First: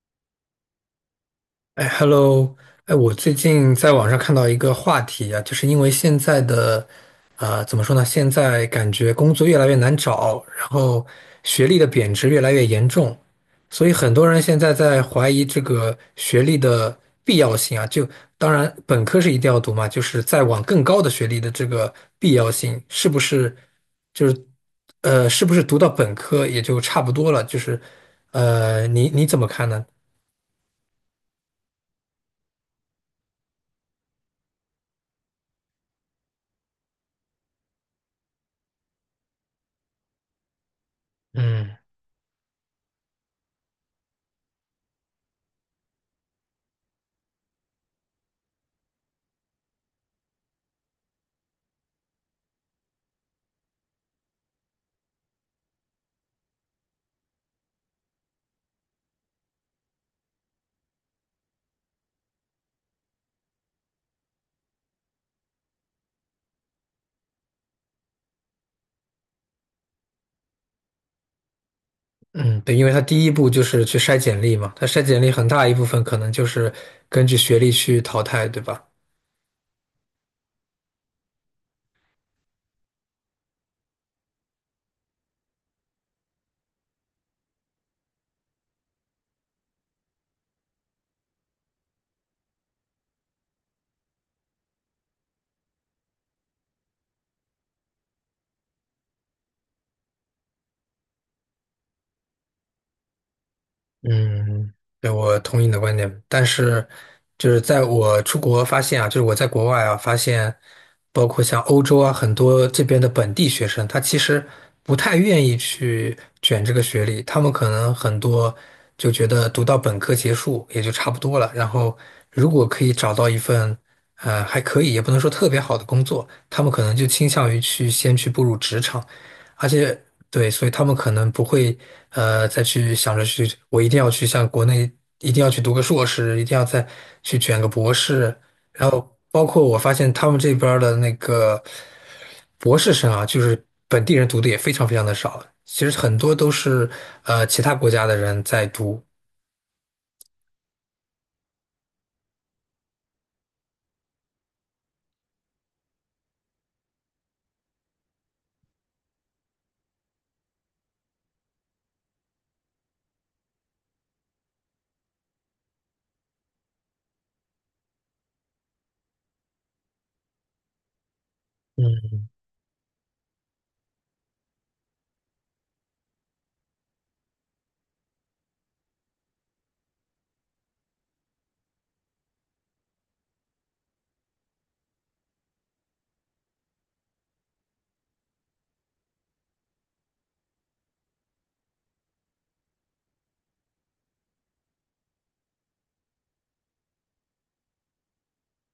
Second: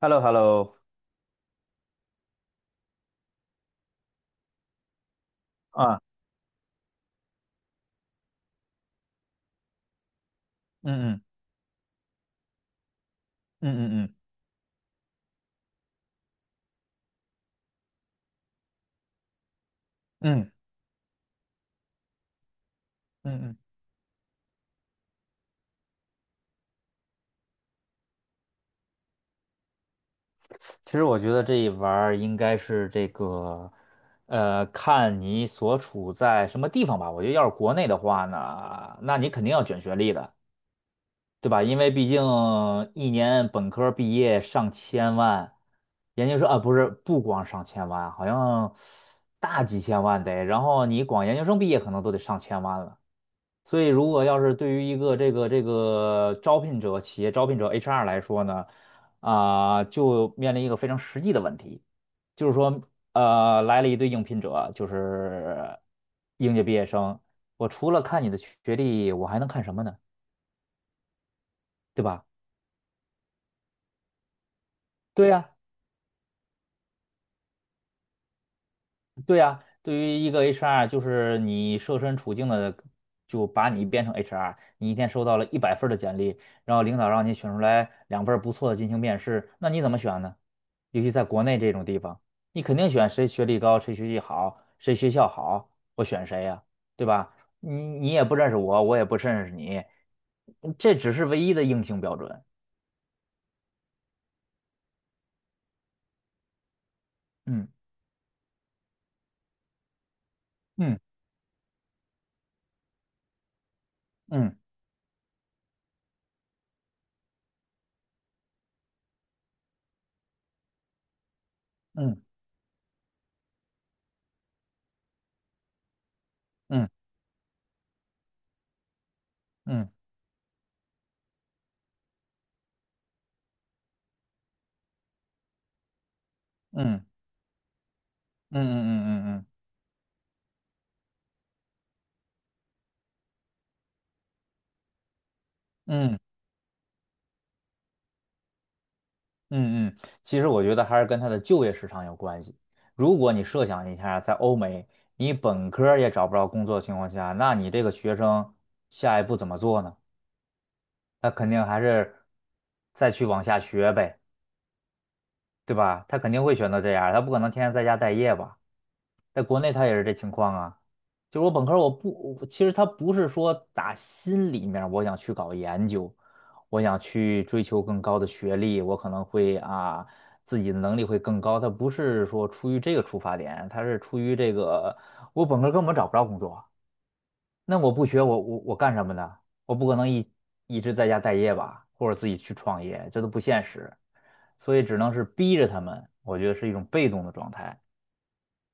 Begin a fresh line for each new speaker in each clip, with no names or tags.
h e l l o h e l l o。
哎，Hello，哎，我最近在网上看到一个话题啊，就是因为
啊。
现在的，怎么说呢？现在感觉工作越来越难找，然后
嗯
学历的贬值越来越严重，所
嗯
以
嗯
很
嗯
多人现在在怀疑这个学历的必要性啊。就当然，本科是一定要读嘛，就是
嗯
再
嗯
往更高的学历的这个必要性，是不
嗯
是
嗯
就是是不是读到本科也就差不多了？就是你怎么看呢？
其实我觉得这一玩儿应该是这个，看你所处在什么地方吧。我觉得要是国内的话呢，那你肯定要卷学历的，对吧？因
嗯。
为毕竟一年本科毕业上千万，研究生啊，不是，不光上千万，好像大几千万得，然后你光研究生毕业可能都得上千万了。所以，如果要是对于一个这个招聘者、企业招聘者 HR 来说呢，就面临一个非常实际的问题，就是说，来了一堆应聘者，就是应届毕业生，我除了看你的学历，我还能看什么呢？对吧？
嗯，对，因为他第一步就是去筛简历嘛，他筛简
对
历很
呀，
大一部分可能就是根据学历去淘汰，对吧？
对呀，对于一个 HR，就是你设身处境的就把你变成 HR，你一天收到了100份儿的简历，然后领导让你选出来2份儿不错的进行面试，那你怎么选呢？尤其在国内这种地方，你肯定选谁学历高，谁学习好，谁学校好，我选谁呀，对吧？你你也不认识我，我也不认识你，这只是唯一的硬性标准。
嗯，对，我同意你的观点，但是就是在我出国发现啊，就是我在国外啊发现，
嗯
包括像欧洲啊，很多这边的本地学生，他其实
嗯
不太愿意去卷这个学历，他们可能很多就觉得读到本科结束也就差不多了，然后
嗯
如果可以找到一份还可以，也不能说特别好的工作，他们可
嗯
能就倾向于去先去步入职场。而
嗯
且对，所以他们可能不会再去想着去，我一定要去像国内一定要去读个硕士，一定要再
嗯嗯
去卷个博士。
嗯
然
嗯
后
嗯嗯嗯
包
嗯
括我发现他们这边儿的那个博士生啊，就是本地人读的也非常非常的少，其实
嗯嗯
很
嗯。
多都是其他国家的人在读。
嗯嗯，其实我觉得还是跟他的就业市场有关系。如果你设想一下，在欧美，你本科儿也找不着工作的情况下，那你这个学生下一步怎么做呢？他肯定还是再去往下学呗，对吧？他肯定会选择这样儿他不可能天天在家待业吧？在国内他也是这情况啊。就是我本科儿我其实他不是说打心里面儿我想去搞研究，我想去追求更高的学历，我可能会啊自己的能力会更高。他不是说出于这个出发点，他是出于这个我本科儿根本找不着工作，那我不学我干什么呢？我不可能一直在家待业吧，或者自己去创业，这都不现实，所以只能是逼着他们，我觉得是一种被动的状态。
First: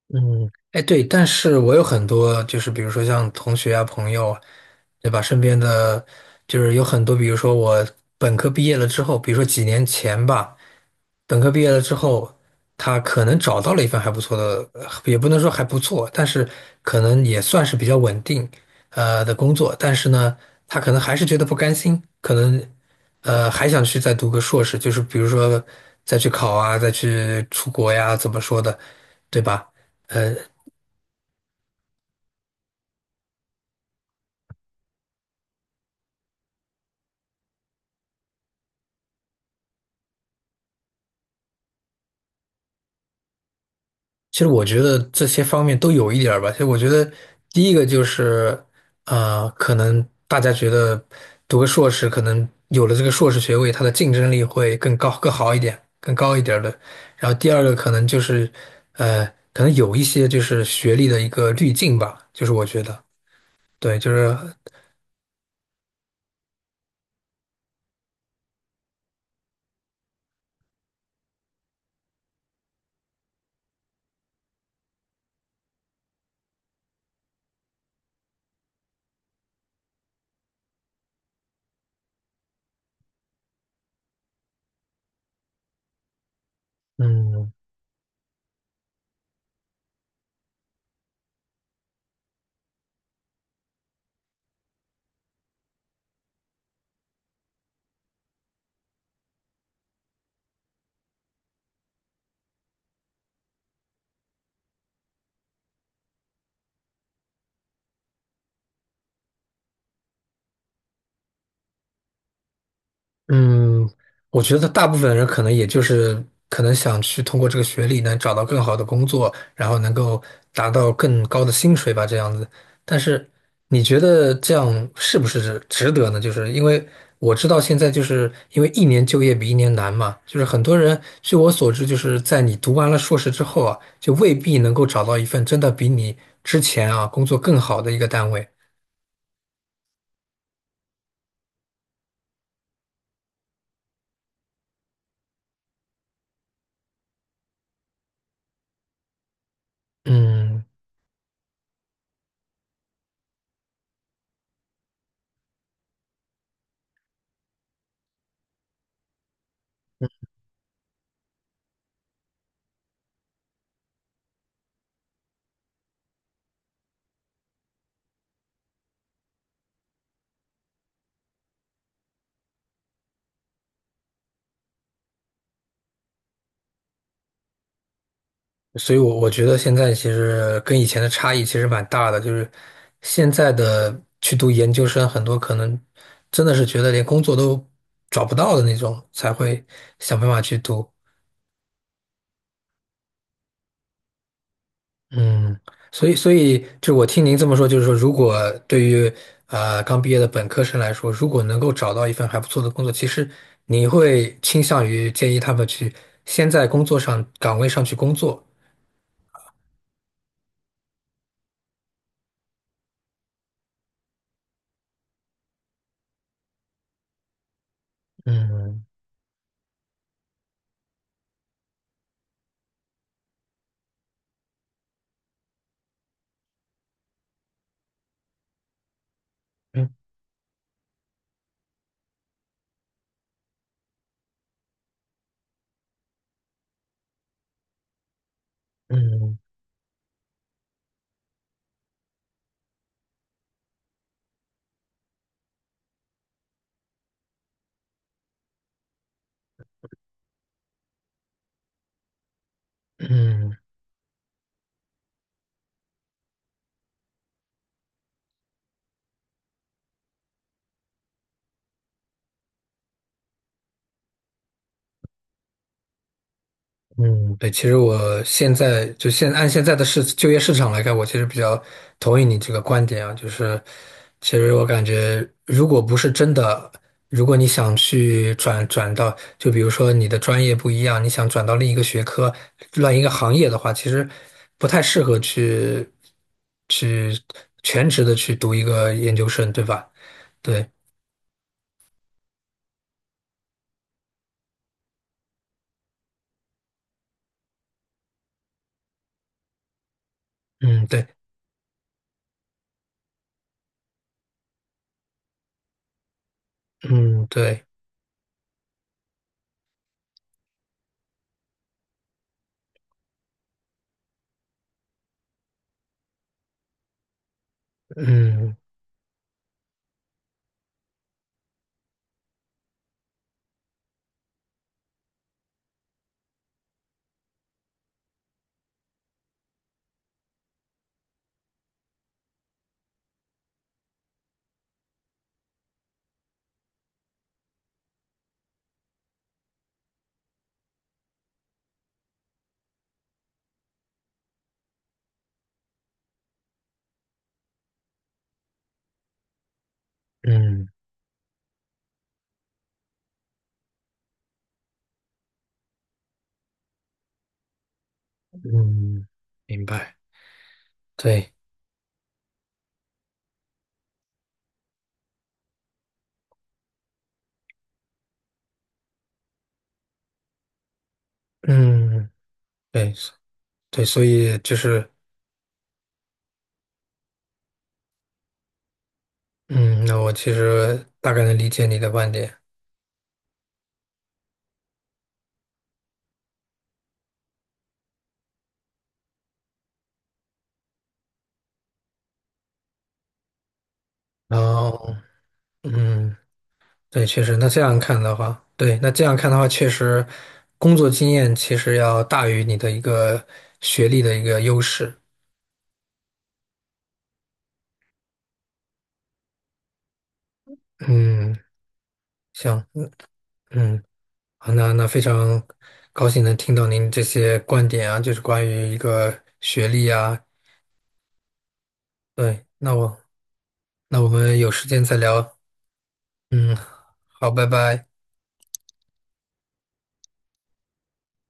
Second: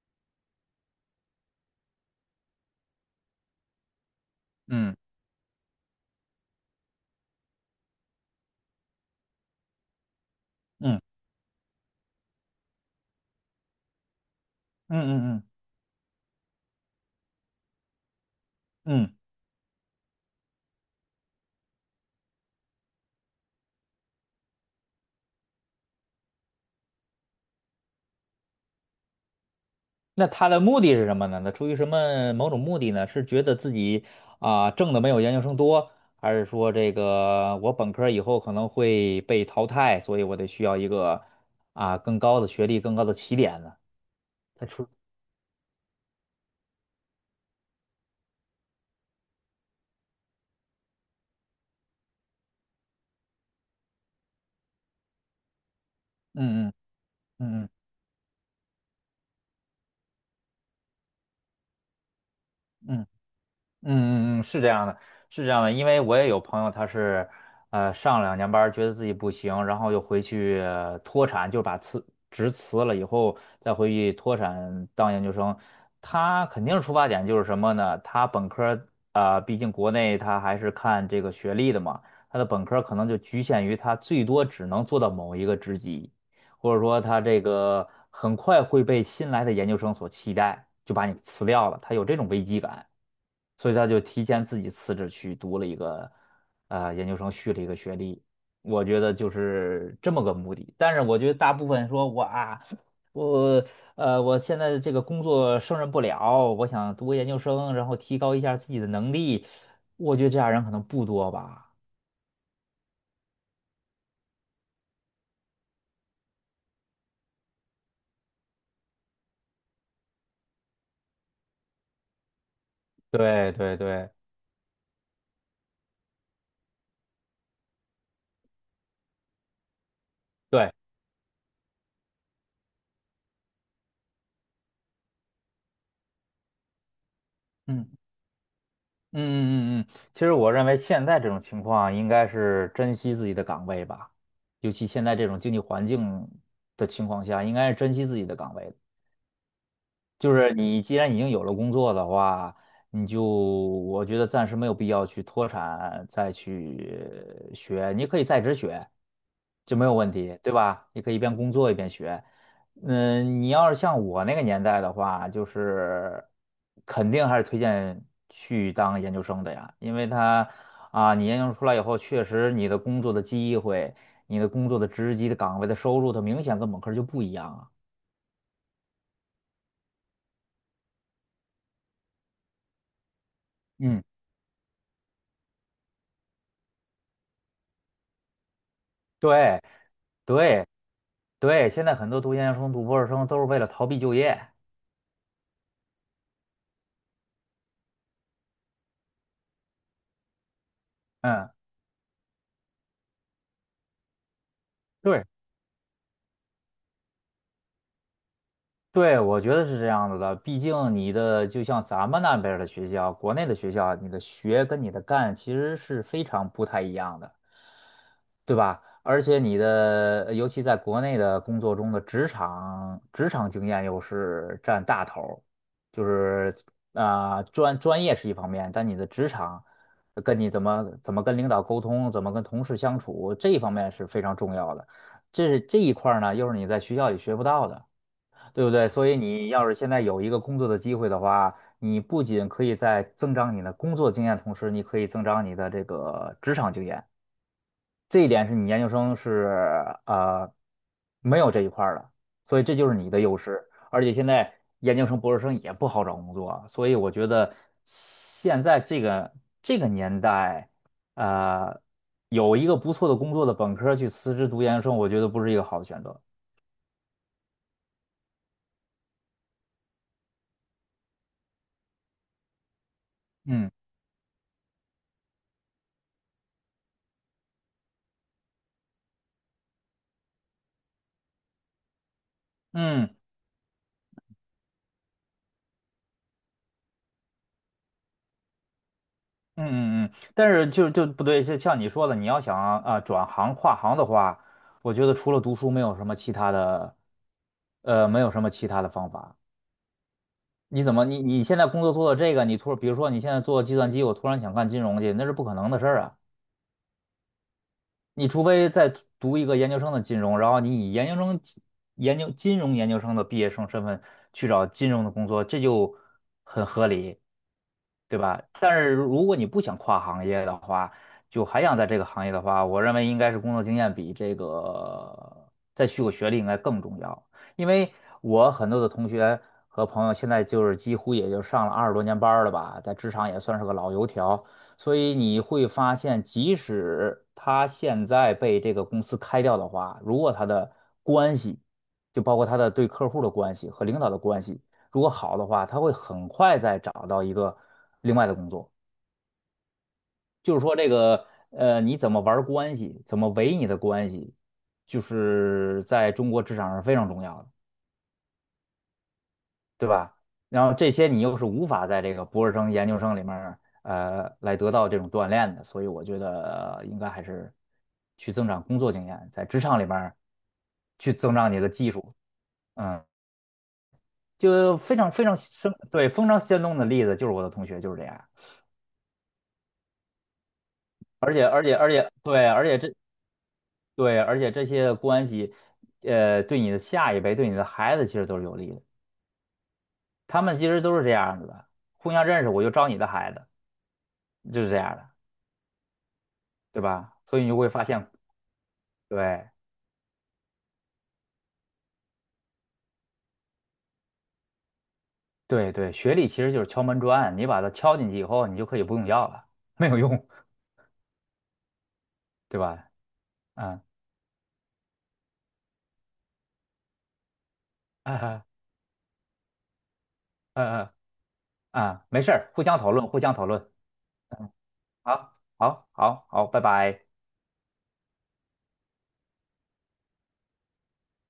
嗯，哎对，但是我有很多就是比如说像同学啊、朋友啊
嗯
对吧？身边的就是有很多，比如说我本科毕业了之后，比如说几年前吧。
嗯
本科毕业了之后，他可能找到了一份还不错的，
嗯
也不
嗯
能
嗯。
说还不错，但是可能也算是比较稳定，
嗯，
的工作。但是呢，他可能还是觉得不甘心，可能还想去再读个硕士，就是比如说再去考啊，再去出国呀，怎么说的，对吧？
那
呃。
他的目的是什么呢？那出于什么某种目的呢？是觉得自己挣的没有研究生多，还是说这个我本科儿以后可能会被淘汰，所以我得需要一个更高的学历、更高的起点呢？
其实我
他
觉
出，
得这些方面都有一点儿吧。其实我觉得第一个就是，可能大家觉得读个硕士，可能有了这个硕士学位，它的竞争力会更高、更好一点、更高一点儿
嗯
的。
嗯
然后第二
嗯嗯
个可能就是，呃，可能有一些就是学历的一个滤镜吧，就是我觉得，
嗯
对，就是，
是这样的，是这样的，因为我也有朋友，他是，上2年班儿觉得自己不行，然后又回去脱产，就把辞职辞了以后，再回去脱产当研究生。他肯定出发点就是什么呢？他本科毕竟国内他还是看这个学历的嘛，他的本科儿可能就局限于他最多只能做到某一个职级，或者说他这
嗯。
个很快会被新来的研究生所替代，就把你辞掉了，他有这种危机感。所以他就提前自己辞职去读了一个研究生，续了一个学历。我觉得就是这么个目的。但是我觉得大部分说我啊，我我现在这个工作胜任不了，我想读个研究生，然后提高一下自己的能力。我觉得这样人可能不多吧。
嗯，我觉得大部分人可能也就是可能想去通过这个学历能找到更好的工作，然后能够达到更高的薪水吧，这样子。但是
对对
你觉
对
得这样是不是值得呢？就是因为我知道现在就是因为一年就业比一年难嘛，就是很
对，
多人据我所知，就是在你读完了硕士之后啊，就未必能够找到一份真的比你之前啊工作更好
嗯。
的一个单位。
嗯嗯嗯，嗯，其实我认为现在这种情况应该是珍惜自己的岗位吧，尤其现在这种经济环境的情况下，应该是珍惜自己的岗位的。就是
嗯。
你既然已经有了工作的话，你就我觉得暂时没有必要去脱产再去学，你可以在职学，就没有问题，对吧？你可以一边工作一边学。你要是像我那个年代的话，就是肯定还是推荐去当研究生的呀，因为你研究生出来以后，确实你的工作的机会、你的工作的职级的岗位的收入，它明显跟本科就不一样啊。
所以我，我觉得现在其实跟以前的差异其实蛮大的，就是现在的
嗯，
去读研究生，很多可能真的是觉得连工作都找不到的那种，才
对。
会想办法去
对，
读。
对，现在很多读研究生、读博士生都是为了逃避就业。
嗯，所以，所以就我听您这么说，就是说，如果对于刚毕业的本科生来说，如果
嗯，
能够找到一份还不错的工作，其实你会倾向于
对，
建议他们去先在工作上岗位上去工作。
对，我觉得是这样子的。毕竟你的就像咱们那边儿的学校，国内的学校，你的学跟你的干其实是非常不太一样的。对吧？
嗯
而且你的，尤其在国内的工作中的职场经验又是占大头儿，就是专业是一方面，但你的职场
嗯
跟你怎么跟领导沟通，怎么跟同事相处，这一方面是非常重要的。这是这一块儿呢，又是你在学校里学不到的，对不对？所以
嗯
你要是现在有一个工作的机会的话，你不仅可以在增长你的工作经验，同时你可以增长你的这个职场经验。这一点是你研究生是呃没有这一块儿的，所以这就是你的优
嗯。
势。而且现在研究生、博士生也不好找工作，所以我觉得现在这个年代，呃，有一个不错的工作的本科儿去辞职读研究生，我觉得不是一个好的选择。
嗯，对，其实我现在就现按现在的市就业市场来看，我其实比较同意你这个观点啊，就是
嗯
其实我感觉，如果不是真的，如果你想去转转到，就比如说你的专业不一样，你想转到另一个学科、另一个
嗯
行业的话，其实不太适合去去全职的去读一个研究生，对吧？
嗯，但
对，
是就不对，就像你说的，你要想转行跨行的话，我觉得除了读书，没有什么其他的，没有什么其他的方法。你
嗯，
怎么
对，
你你现在工作做到这个，比如说你现在做计算机，我突然想干金融去，那是不可能的事儿啊。
嗯，对，
你除非再读一个研究生的金融，然后你以研究生、研究金融研究生的毕业生身份去找金融的工作，这就很合理，对吧？
嗯，
但是如果你不想跨行业的话，就还想在这个行业的话，我认为应该是工作经验比这个再续个学历应该更重要。因为我很多的同学和朋友现在就是几乎也就上了20多年班儿了吧，在职场也算是个老油条。所以你会发现，即使他现在被这个公司开掉的话，如果他的关系，就包括他的对客户的关系和领导的关系，如果好的话，他会很快再找到一个另外的工作。就是
嗯，
说，这个你怎么玩关系，怎么维你的关系，就是在中国职场上非常重要的。
嗯，明
对
白，
吧？然后这些你
对。
又是无法在这个博士生、研究生里面儿来得到这种锻炼的，所以我觉得，应该还是去增长工作经验，在职场里面儿去增长你的技
嗯，
术，
对，
嗯，
对，所以就
就
是，
非常非常生，对，非常生动的例子就是我的同学就是这样，
嗯，那我其实大概
而
能
且
理
而
解
且
你的
而且
观点。
对，而且这对，而且这些关系，对你的下一辈，对你的孩子其实都是有利的，他们其实都是这样子的，互相认识，我就招你的孩子，
然
就是这
后，
样的。
嗯，
对
对，
吧？
确实，
所以你
那
就
这
会
样
发
看
现，
的话，对，那这样看的话，
对
确实，工作经验其实要大于你的一个学历的一个优势。
对对，学历其实就是敲门砖，你把它敲进去以后，你就可以不用要了，没有用，
嗯，
对
行，
吧？
嗯，
啊
嗯，好，那那非常高兴能听到您这些观点啊，就
啊
是关
啊
于一个学历啊，
啊啊！没事
对，
儿，互
那
相讨
我
论，互相讨论。
那我们有时间再
好，
聊。
好，好，好，
嗯，
拜拜。
好，拜拜。